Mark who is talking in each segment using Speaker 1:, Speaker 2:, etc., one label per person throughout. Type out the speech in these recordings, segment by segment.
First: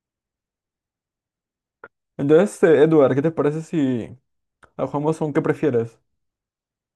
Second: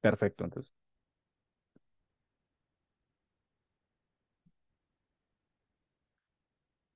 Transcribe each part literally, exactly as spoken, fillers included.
Speaker 1: Perfecto, entonces.
Speaker 2: Entonces, eh, Edward, ¿qué te parece si la jugamos a un qué prefieres?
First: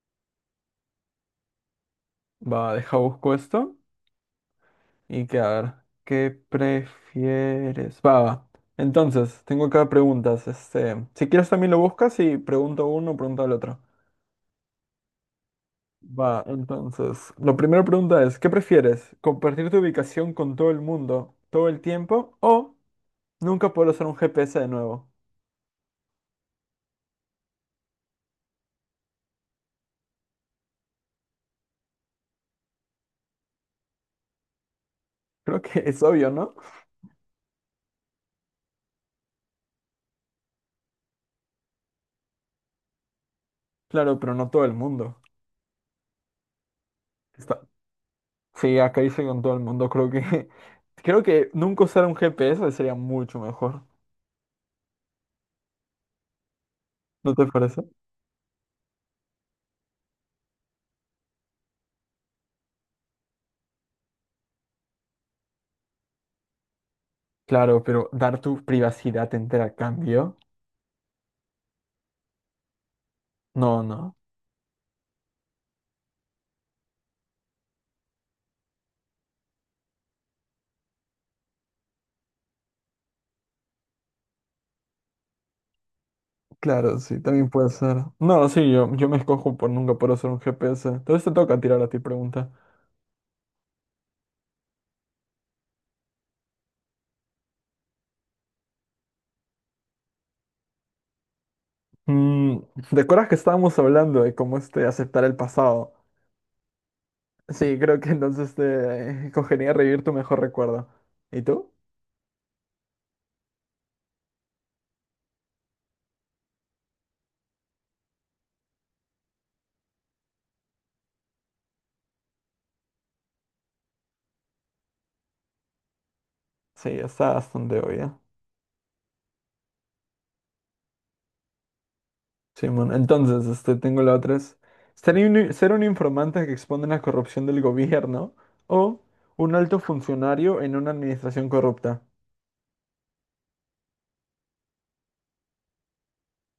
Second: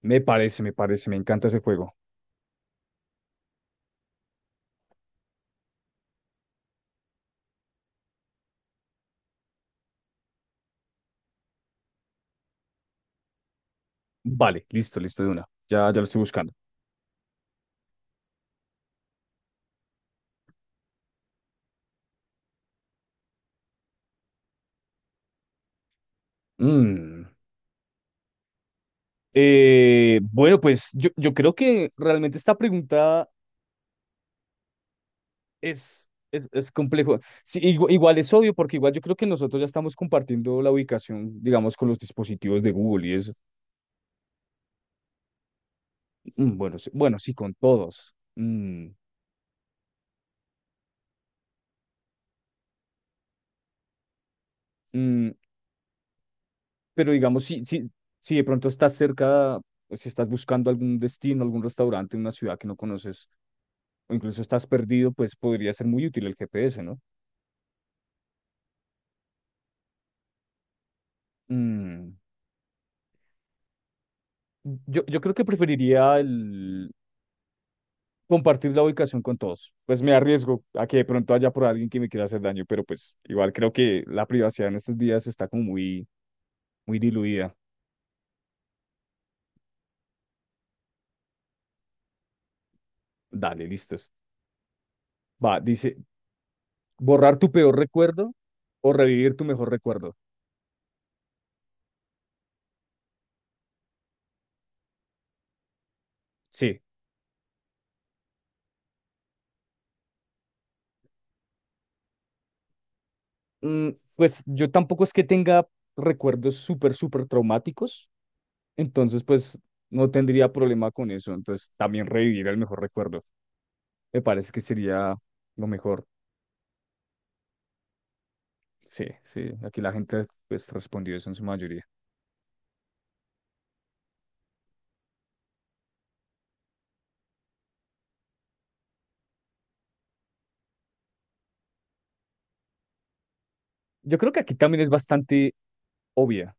Speaker 1: Me parece, me parece, me encanta ese juego.
Speaker 2: Va, deja busco esto y que a ver, ¿qué prefieres? Va, va. Entonces, tengo acá preguntas. Este, si quieres también lo buscas y pregunto uno, pregunta al otro.
Speaker 1: Vale, listo, listo de una. Ya, ya lo estoy
Speaker 2: Va,
Speaker 1: buscando.
Speaker 2: entonces, la primera pregunta es, ¿qué prefieres? ¿Compartir tu ubicación con todo el mundo todo el tiempo o nunca poder usar un G P S de nuevo?
Speaker 1: Mm. Eh, bueno, pues yo, yo creo que realmente esta pregunta
Speaker 2: Creo que es
Speaker 1: es,
Speaker 2: obvio,
Speaker 1: es,
Speaker 2: ¿no?
Speaker 1: es complejo. Sí, igu- igual, es obvio, porque igual yo creo que nosotros ya estamos compartiendo la ubicación, digamos, con los dispositivos de Google y es,
Speaker 2: Claro, pero no todo el mundo.
Speaker 1: mm, bueno, sí- bueno, sí, con
Speaker 2: Está,
Speaker 1: todos.
Speaker 2: Sí,
Speaker 1: Mm,
Speaker 2: acá hice con todo el mundo. Creo que creo que nunca usar un G P S sería mucho mejor.
Speaker 1: mm, pero
Speaker 2: ¿No
Speaker 1: digamos,
Speaker 2: te
Speaker 1: si,
Speaker 2: parece?
Speaker 1: si, si de pronto estás cerca, o si estás buscando algún destino, algún restaurante en una ciudad que no conoces, o incluso estás perdido, pues podría ser muy útil el G P S, ¿no?
Speaker 2: Claro, pero dar tu privacidad entera a cambio.
Speaker 1: Mm,
Speaker 2: No, no.
Speaker 1: Yo, yo creo que preferiría el compartir la ubicación con todos. Pues me arriesgo a que de pronto haya por alguien que me quiera hacer daño, pero pues igual creo que la privacidad en estos días está como muy, muy
Speaker 2: Claro, sí, también
Speaker 1: diluida.
Speaker 2: puede ser. No, sí, yo, yo me escojo por nunca poder usar un G P S. Entonces te toca tirar a ti pregunta.
Speaker 1: Dale, listos. Va, dice, borrar tu peor recuerdo o revivir tu mejor recuerdo.
Speaker 2: Mm, ¿te acuerdas que estábamos hablando de cómo este aceptar el pasado?
Speaker 1: Sí.
Speaker 2: Sí, creo que entonces te eh, cogería revivir tu mejor recuerdo. ¿Y tú?
Speaker 1: Mm, pues yo tampoco es que tenga recuerdos súper, súper traumáticos. Entonces, pues no tendría problema con eso. Entonces, también revivir el mejor recuerdo. Me parece que sería lo mejor.
Speaker 2: Sí, está bastante obvio.
Speaker 1: Sí, sí. Aquí la gente pues respondió eso en su mayoría.
Speaker 2: Simón, entonces, este, tengo la otra es ser un, ser un informante que expone la corrupción del gobierno o un alto funcionario en una administración corrupta.
Speaker 1: Yo creo que aquí también es bastante obvia,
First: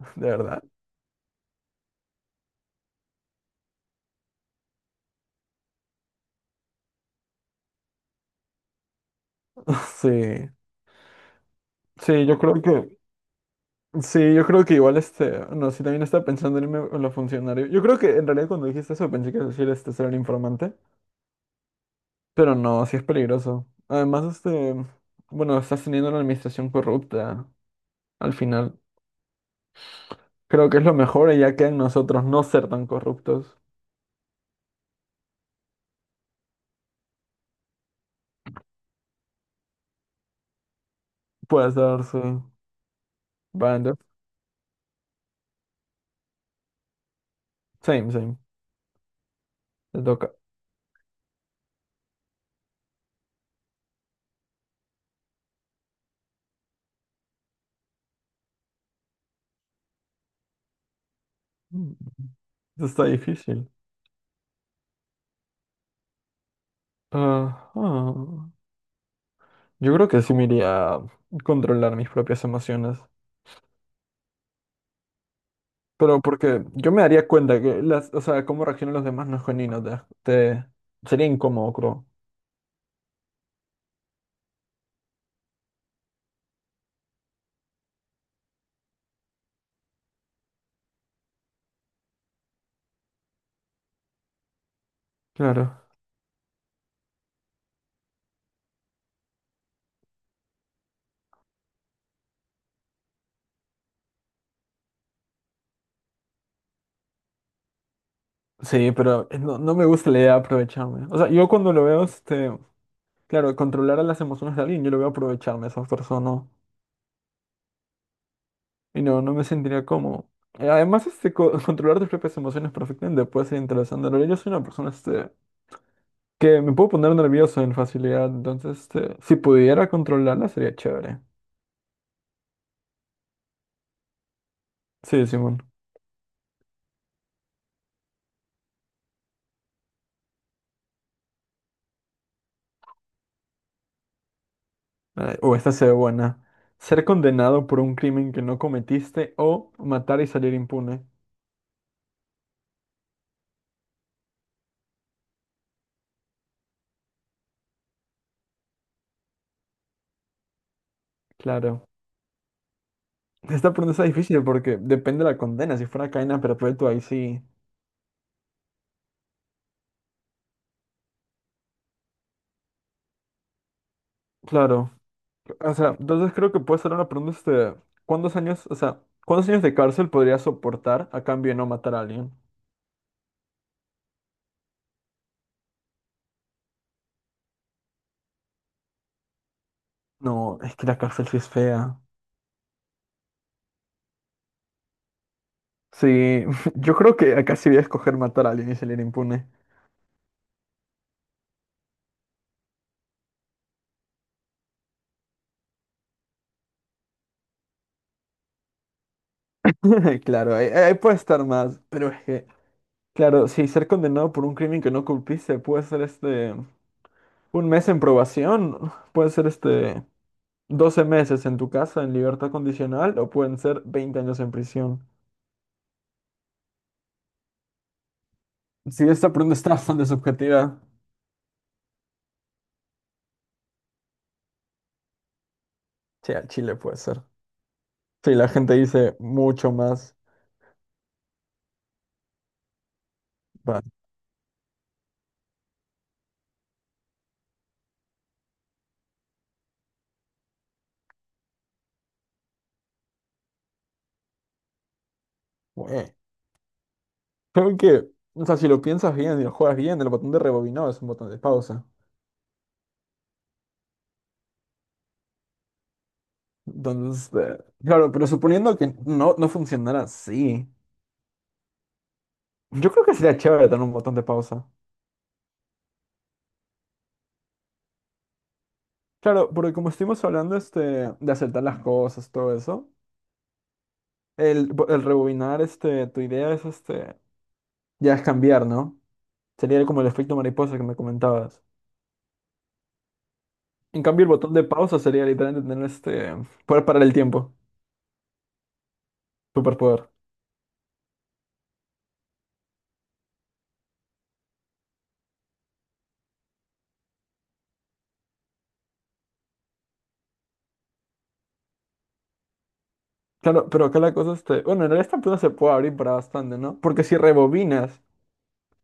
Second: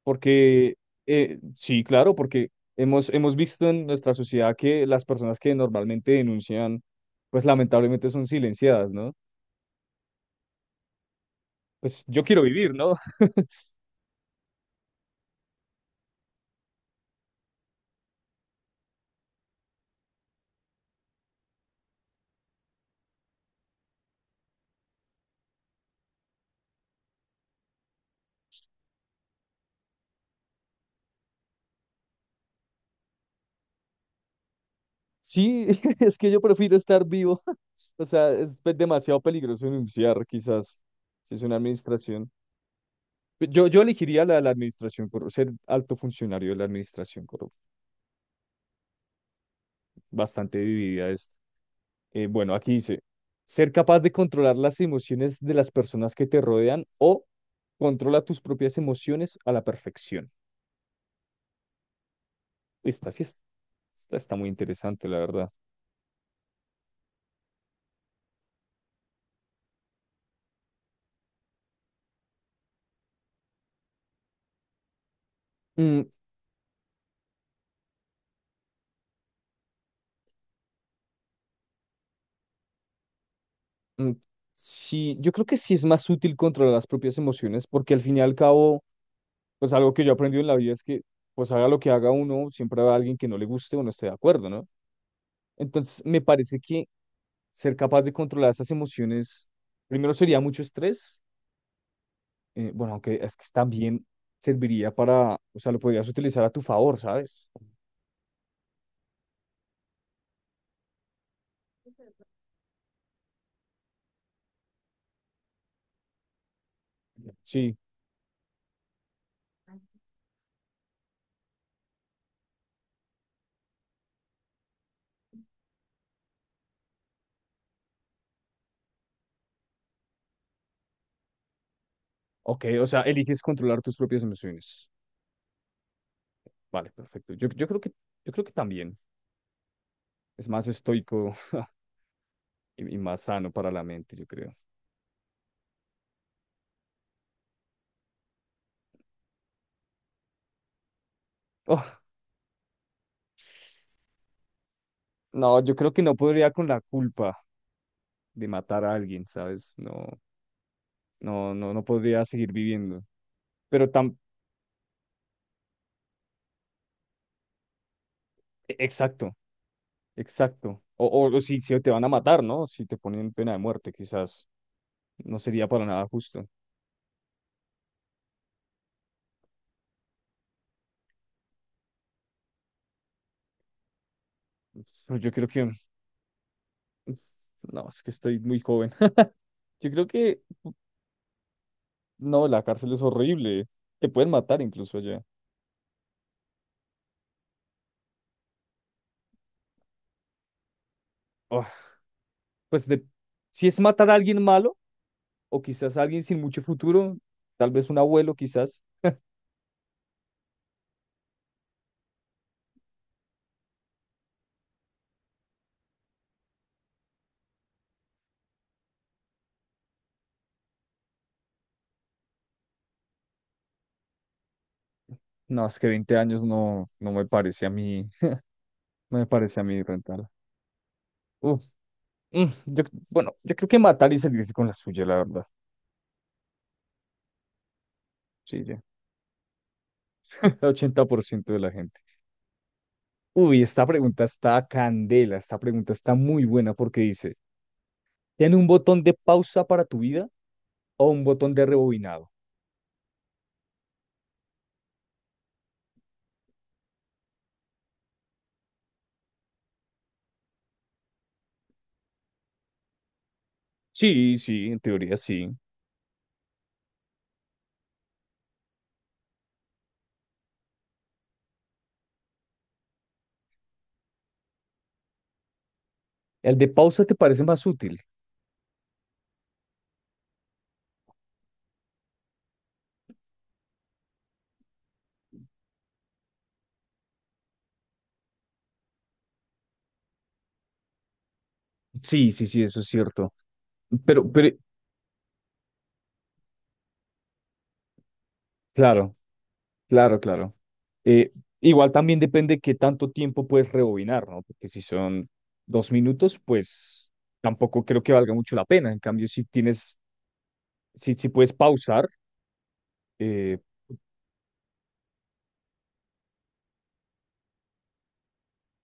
Speaker 2: ¿De verdad?
Speaker 1: porque eh, sí, claro, porque hemos, hemos visto en nuestra sociedad que las personas que normalmente denuncian, pues lamentablemente son silenciadas, ¿no?
Speaker 2: Sí.
Speaker 1: Pues yo
Speaker 2: Sí, yo
Speaker 1: quiero
Speaker 2: creo
Speaker 1: vivir, ¿no?
Speaker 2: que sí, yo creo que igual este, no, sí también estaba pensando en irme con lo funcionario. Yo creo que en realidad cuando dijiste eso pensé que ibas a decir este ser un informante, pero no, sí es peligroso. Además, este, bueno, estás teniendo una administración corrupta al final. Creo que es lo mejor y ya queda en nosotros no ser tan corruptos.
Speaker 1: Sí, es que yo prefiero estar vivo. O sea, es pe- demasiado peligroso denunciar, quizás, si es una
Speaker 2: Puedes
Speaker 1: administración.
Speaker 2: darse
Speaker 1: Pe- Yo, yo
Speaker 2: Bando.
Speaker 1: elegiría la de la administración corrupta, ser alto funcionario de la administración corrupta.
Speaker 2: Same, same. Te toca.
Speaker 1: Bastante dividida es. Eh, bueno, aquí dice, ser capaz de controlar las emociones de las personas que te rodean o controla tus propias emociones a la perfección.
Speaker 2: Mm, Esto está
Speaker 1: Esta sí es,
Speaker 2: difícil.
Speaker 1: esta está muy interesante, la verdad.
Speaker 2: Ajá. Yo creo que sí me iría a controlar mis propias emociones.
Speaker 1: Mm,
Speaker 2: Pero porque yo me daría cuenta que las, o sea, cómo reaccionan los demás no es genuino. Te, te- sería incómodo, creo.
Speaker 1: mm, sí, yo creo que sí es más útil controlar las propias emociones porque al fin y al cabo pues algo que yo he aprendido en la vida es que, pues haga lo que haga uno, siempre va a alguien que no le guste o no esté de acuerdo, ¿no?
Speaker 2: Claro.
Speaker 1: Entonces, me parece que ser capaz de controlar esas emociones, primero sería mucho estrés, eh, bueno, aunque es que también serviría para, o sea, lo podrías utilizar a tu favor, ¿sabes?
Speaker 2: Sí, pero no, no me gusta la idea de aprovecharme. O sea, yo cuando lo veo, este, claro, controlar a las emociones de alguien, yo lo veo aprovecharme a esas personas.
Speaker 1: Sí,
Speaker 2: Y no, no me sentiría cómodo. Eh, Además, este, co- controlar tus propias emociones perfectamente puede ser interesante. En realidad, yo soy una persona este, que me puedo poner nervioso en facilidad. Entonces, este, si pudiera controlarla, sería chévere.
Speaker 1: ok, o sea, eliges controlar tus propias emociones.
Speaker 2: Sí, Simón.
Speaker 1: Vale, perfecto. Yo, yo creo que, yo creo que también es más estoico y, y más sano para la mente, yo creo.
Speaker 2: Eh, O esta se ve buena. Ser condenado por un crimen que no cometiste o matar y salir impune.
Speaker 1: Oh, no, yo creo que no podría con la culpa de matar a alguien, ¿sabes? No, no, no, no
Speaker 2: Claro.
Speaker 1: podría seguir viviendo.
Speaker 2: Esta
Speaker 1: Pero
Speaker 2: pregunta es
Speaker 1: tan,
Speaker 2: difícil porque depende de la condena. Si fuera cadena perpetua, ahí sí.
Speaker 1: exacto, exacto. O, o, o si, si te van a matar, ¿no? Si te ponen pena de muerte, quizás
Speaker 2: Claro.
Speaker 1: no sería
Speaker 2: O
Speaker 1: para
Speaker 2: sea,
Speaker 1: nada
Speaker 2: entonces
Speaker 1: justo.
Speaker 2: creo que puede ser una pregunta, este, ¿cuántos años, o sea, cuántos años de cárcel podría soportar a cambio de no matar a alguien?
Speaker 1: Pero Yo creo que, no, es que estoy muy joven. Yo creo que,
Speaker 2: No, es que la cárcel sí es fea.
Speaker 1: no, la cárcel es horrible. Te pueden matar incluso allá.
Speaker 2: Sí, yo creo que acá sí voy a escoger matar a alguien y salir impune.
Speaker 1: Ah, pues de, si es matar a alguien malo, o quizás a alguien sin mucho futuro, tal vez un abuelo, quizás.
Speaker 2: Claro, ahí, ahí puede estar más, pero es que, claro, si ser condenado por un crimen que no culpiste puede ser este, un mes en probación, puede ser este, doce meses en tu casa en libertad condicional o pueden ser veinte años en prisión.
Speaker 1: No, es que veinte años no, no me parece a mí,
Speaker 2: Sí,
Speaker 1: no me
Speaker 2: esta pregunta
Speaker 1: parece a
Speaker 2: está
Speaker 1: mí
Speaker 2: bastante
Speaker 1: rentar.
Speaker 2: subjetiva.
Speaker 1: Uf, mm, yo, bueno, yo creo que matar y salirse con la suya, la verdad.
Speaker 2: Sí, al Chile puede ser. Sí, la
Speaker 1: Sí,
Speaker 2: gente
Speaker 1: ya.
Speaker 2: dice mucho más.
Speaker 1: Ochenta por ciento de la gente. Uy,
Speaker 2: Va,
Speaker 1: esta pregunta está candela, esta pregunta está muy buena porque dice, ¿tiene un botón de pausa para tu vida o un botón de rebobinado?
Speaker 2: güey. Creo que, o sea, si lo piensas bien y lo juegas bien, el botón de rebobinado es un botón de pausa.
Speaker 1: Sí, sí, en teoría sí.
Speaker 2: Entonces, eh, claro, pero suponiendo que no, no funcionara así, yo creo que sería chévere tener un botón de pausa.
Speaker 1: ¿El de pausa te parece más útil?
Speaker 2: Claro, porque como estuvimos hablando este, de acertar las cosas, todo eso, el, bo- el rebobinar este, tu idea es este, ya es cambiar, ¿no? Sería como el efecto mariposa que me comentabas.
Speaker 1: Sí, sí, sí, eso es cierto.
Speaker 2: En cambio, el
Speaker 1: Pero, pero,
Speaker 2: botón de pausa sería literalmente tener este poder parar el tiempo,
Speaker 1: Claro,
Speaker 2: superpoder.
Speaker 1: claro, claro. Eh, Igual también depende qué tanto tiempo puedes rebobinar, ¿no? Porque si son dos minutos, pues tampoco creo que valga mucho la pena. En cambio, si tienes, si, si puedes pausar, eh,
Speaker 2: Claro, pero acá la cosa este, bueno, en realidad esta pregunta se puede abrir para bastante, ¿no? Porque si rebobinas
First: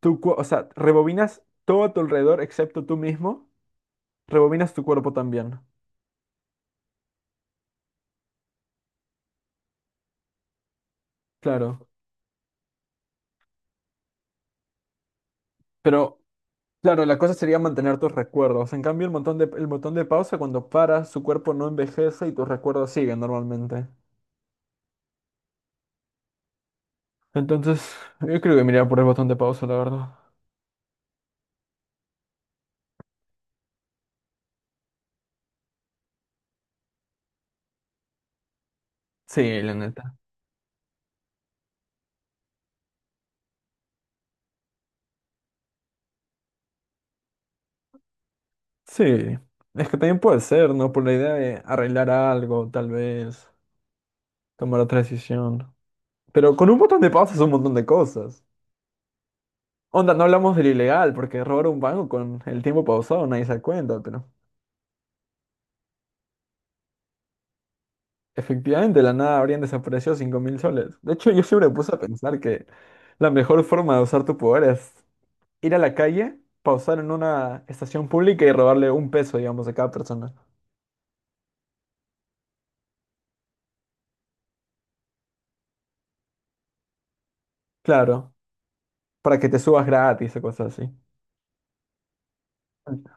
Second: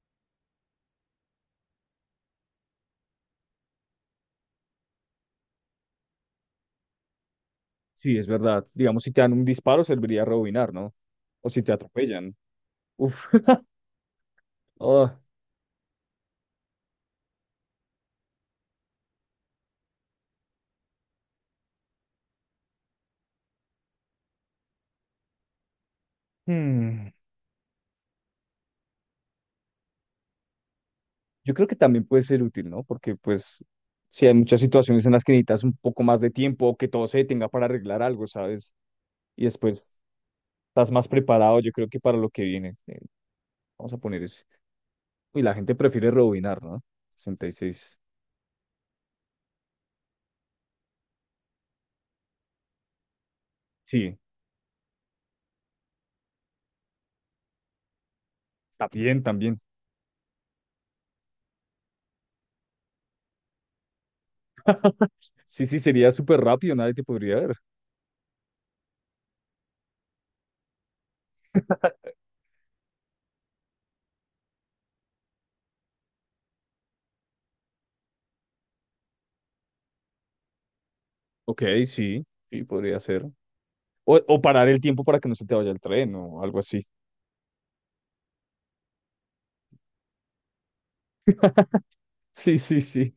Speaker 2: tu, cu- o sea, rebobinas todo a tu alrededor excepto tú mismo, rebobinas tu cuerpo también.
Speaker 1: sí, es verdad. Digamos, si te dan un disparo, serviría rebobinar, ¿no? O si te
Speaker 2: Claro,
Speaker 1: atropellan. Uf. Oh.
Speaker 2: pero claro, la cosa sería mantener tus recuerdos. En cambio, el botón de el botón de pausa cuando paras, su cuerpo no envejece y tus recuerdos siguen normalmente.
Speaker 1: Hmm.
Speaker 2: Entonces, yo creo que miraría por el botón de pausa, la verdad.
Speaker 1: Yo creo que también puede ser útil, ¿no? Porque pues si hay muchas situaciones en las que necesitas un poco más de tiempo o que todo se detenga para arreglar algo, ¿sabes? Y
Speaker 2: Sí, la
Speaker 1: después
Speaker 2: neta.
Speaker 1: estás más preparado, yo creo que para lo que viene. Eh, Vamos a poner ese. Y la gente prefiere rebobinar, ¿no? sesenta y seis.
Speaker 2: Sí, es que también puede ser, ¿no? Por la idea de arreglar algo, tal vez,
Speaker 1: Sí,
Speaker 2: tomar otra decisión. Pero con un botón de pausa es un montón de cosas.
Speaker 1: también, también.
Speaker 2: Onda, no hablamos del ilegal, porque robar un banco con el tiempo pausado nadie se da cuenta, pero
Speaker 1: Sí, sí, sería súper rápido, nadie te podría ver.
Speaker 2: efectivamente de la nada habrían desaparecido cinco mil soles. De hecho, yo siempre me puse a pensar que la mejor forma de usar tu poder es ir a la calle, pausar en una estación pública y robarle un peso, digamos, a cada persona.
Speaker 1: Ok, sí, sí, podría ser. O, o parar el tiempo para que no se te vaya el tren o algo así.
Speaker 2: Claro, para que te subas gratis o cosas así.
Speaker 1: Sí, sí, sí.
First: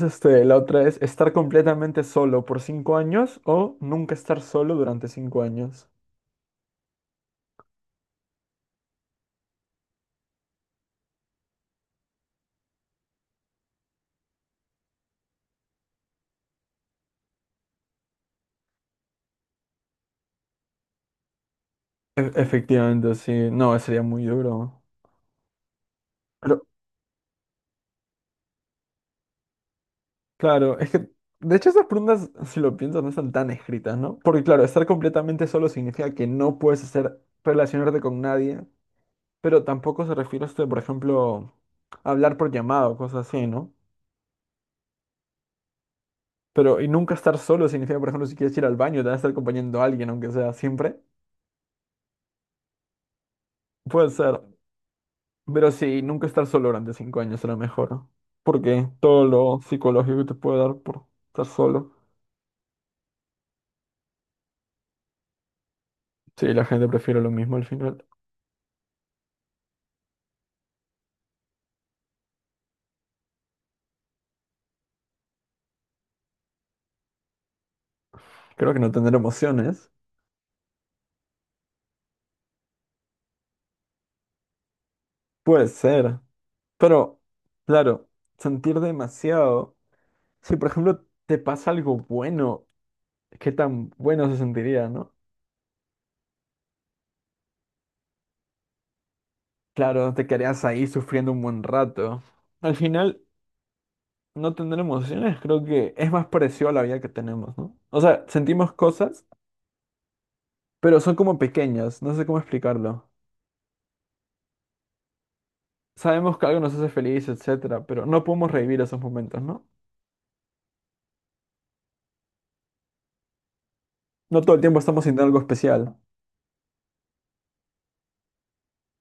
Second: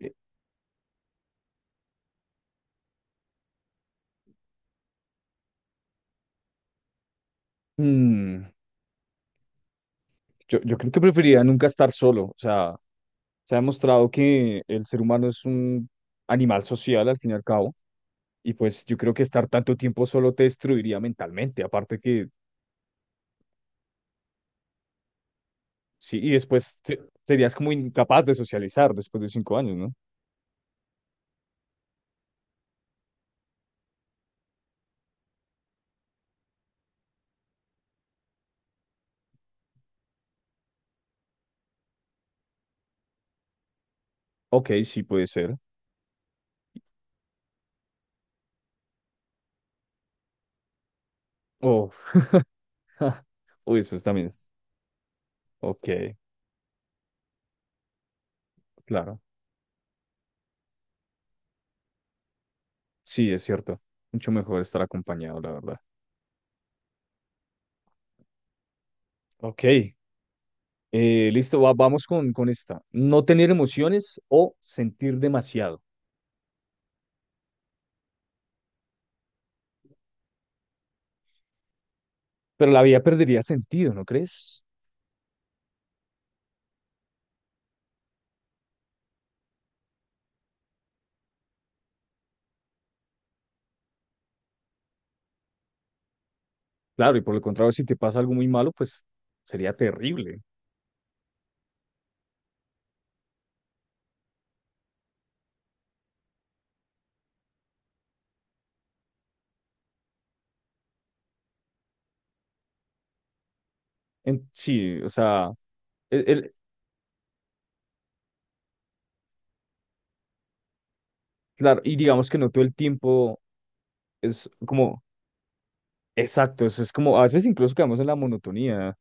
Speaker 1: Eh,
Speaker 2: este, la otra es estar completamente solo por cinco años o nunca estar solo durante cinco años.
Speaker 1: mm, yo, yo creo que preferiría nunca estar solo. O sea, se ha demostrado que el ser humano es un animal social al fin y al cabo. Y pues yo creo que estar tanto tiempo solo te destruiría mentalmente. Aparte que.
Speaker 2: E- efectivamente, sí. No, sería muy duro.
Speaker 1: Sí, y
Speaker 2: Pero,
Speaker 1: después te- serías como incapaz de socializar después de cinco años, ¿no?
Speaker 2: claro, es que, de hecho, esas preguntas, si lo piensas, no están tan escritas, ¿no? Porque, claro, estar completamente solo significa que no puedes hacer, relacionarte con nadie, pero tampoco se refiere a esto, de, por ejemplo, hablar por llamado, cosas así, ¿no?
Speaker 1: Ok, sí puede ser.
Speaker 2: Pero, y nunca estar solo significa, por ejemplo, si quieres ir al baño, te vas a estar acompañando a alguien, aunque sea siempre.
Speaker 1: Oh, uy, eso es
Speaker 2: Puede
Speaker 1: también
Speaker 2: ser.
Speaker 1: es.
Speaker 2: Pero
Speaker 1: Ok,
Speaker 2: sí, nunca estar solo durante cinco años será mejor. Porque
Speaker 1: claro.
Speaker 2: todo lo psicológico que te puede dar por estar solo.
Speaker 1: Sí, es cierto. Mucho mejor estar acompañado, la verdad.
Speaker 2: Sí, la gente prefiere lo mismo al final.
Speaker 1: Ok, eh, listo, va- vamos con, con esta. No tener emociones o sentir demasiado.
Speaker 2: Creo que no tener emociones.
Speaker 1: Pero la vida perdería sentido, ¿no crees?
Speaker 2: Puede ser. Pero, claro, sentir demasiado. Si, por ejemplo, te pasa algo bueno, ¿qué tan bueno se sentiría, no?
Speaker 1: Claro, y por el contrario, si te pasa algo muy malo, pues sería
Speaker 2: Claro, te
Speaker 1: terrible.
Speaker 2: quedarías ahí sufriendo un buen rato. Al final, no tener emociones creo que es más parecido a la vida que tenemos, ¿no? O sea, sentimos cosas pero son como pequeñas, no sé cómo explicarlo.
Speaker 1: En- sí, o sea, el,
Speaker 2: Sabemos que
Speaker 1: el-
Speaker 2: algo nos hace feliz, etcétera, pero no podemos revivir esos momentos, ¿no?
Speaker 1: claro, y digamos que no todo el tiempo
Speaker 2: No
Speaker 1: es
Speaker 2: todo el tiempo
Speaker 1: como.
Speaker 2: estamos sintiendo algo especial.
Speaker 1: Exacto, eso es como, a veces incluso quedamos en la monotonía.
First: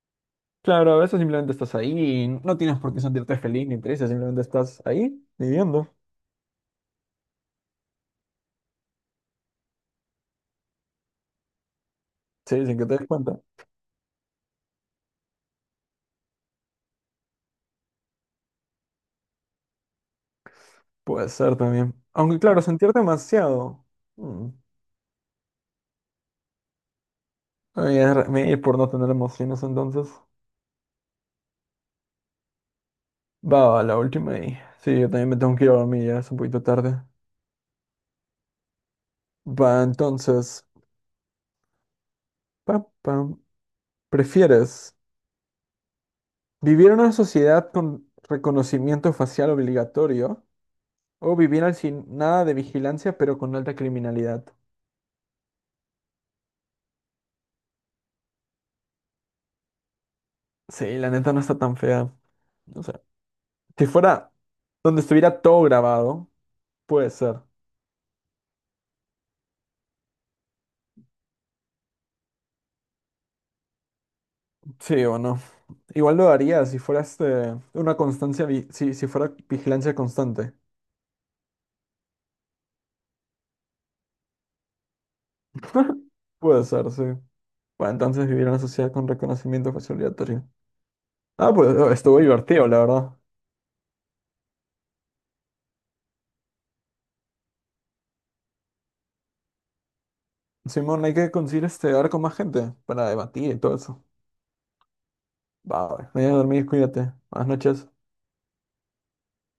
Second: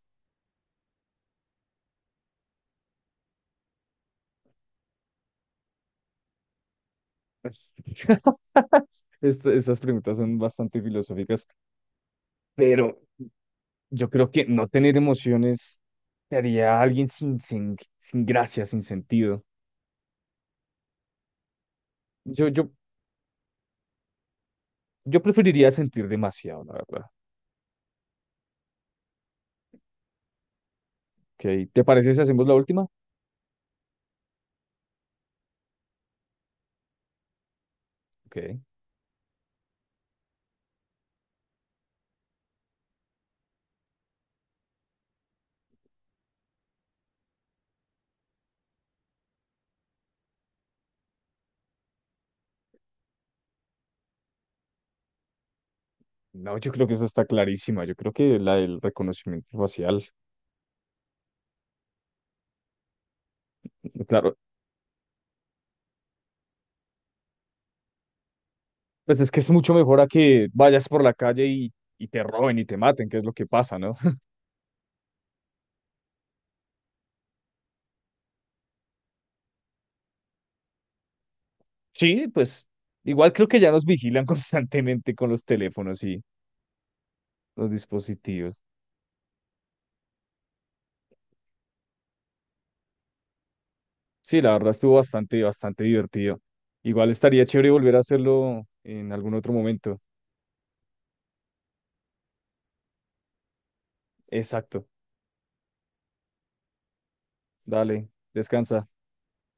Speaker 2: Claro, a veces simplemente estás ahí y no tienes por qué sentirte feliz ni triste, simplemente estás ahí viviendo,
Speaker 1: Est- estas preguntas son bastante filosóficas,
Speaker 2: sí, sin que te
Speaker 1: pero
Speaker 2: des cuenta.
Speaker 1: yo creo que no tener emociones te haría a alguien sin, sin, sin gracia, sin sentido.
Speaker 2: Puede ser también. Aunque
Speaker 1: Yo,
Speaker 2: claro,
Speaker 1: yo,
Speaker 2: sentir demasiado. mm,
Speaker 1: yo preferiría sentir demasiado, la verdad.
Speaker 2: Voy a re- me ir por no tener emociones entonces.
Speaker 1: Okay. ¿Te parece si hacemos la última?
Speaker 2: Va, la última y... Sí, yo también me tengo que ir a dormir, ya es un poquito tarde.
Speaker 1: Okay.
Speaker 2: Va, entonces... Pa, pam. ¿Prefieres? ¿Vivir en una sociedad con reconocimiento facial obligatorio o vivir al sin nada de vigilancia pero con alta criminalidad?
Speaker 1: No, yo creo que esta está clarísima. Yo creo que la del reconocimiento facial,
Speaker 2: Sí, la neta no está tan fea. O sea, si fuera
Speaker 1: claro,
Speaker 2: donde estuviera todo grabado, puede ser.
Speaker 1: pues es que es mucho mejor a que vayas por la calle y, y te roben y te maten, que es lo que pasa, ¿no?
Speaker 2: Sí o no. Igual lo haría si fuera este, una constancia, vi- si, si fuera vigilancia constante.
Speaker 1: Sí, pues igual creo que ya nos vigilan constantemente con los teléfonos y
Speaker 2: Puede ser, sí.
Speaker 1: los
Speaker 2: Bueno, entonces vivir en una
Speaker 1: dispositivos.
Speaker 2: sociedad con reconocimiento facial obligatorio. Ah, pues eh, estuvo divertido, la verdad.
Speaker 1: Sí, la verdad estuvo bastante, bastante divertido. Igual estaría chévere volver a hacerlo en algún otro momento.
Speaker 2: Simón, hay que conseguir este hablar con más gente para debatir y todo eso.
Speaker 1: Exacto.
Speaker 2: Va, vaya a dormir, cuídate. Buenas noches.
Speaker 1: Dale, descansa.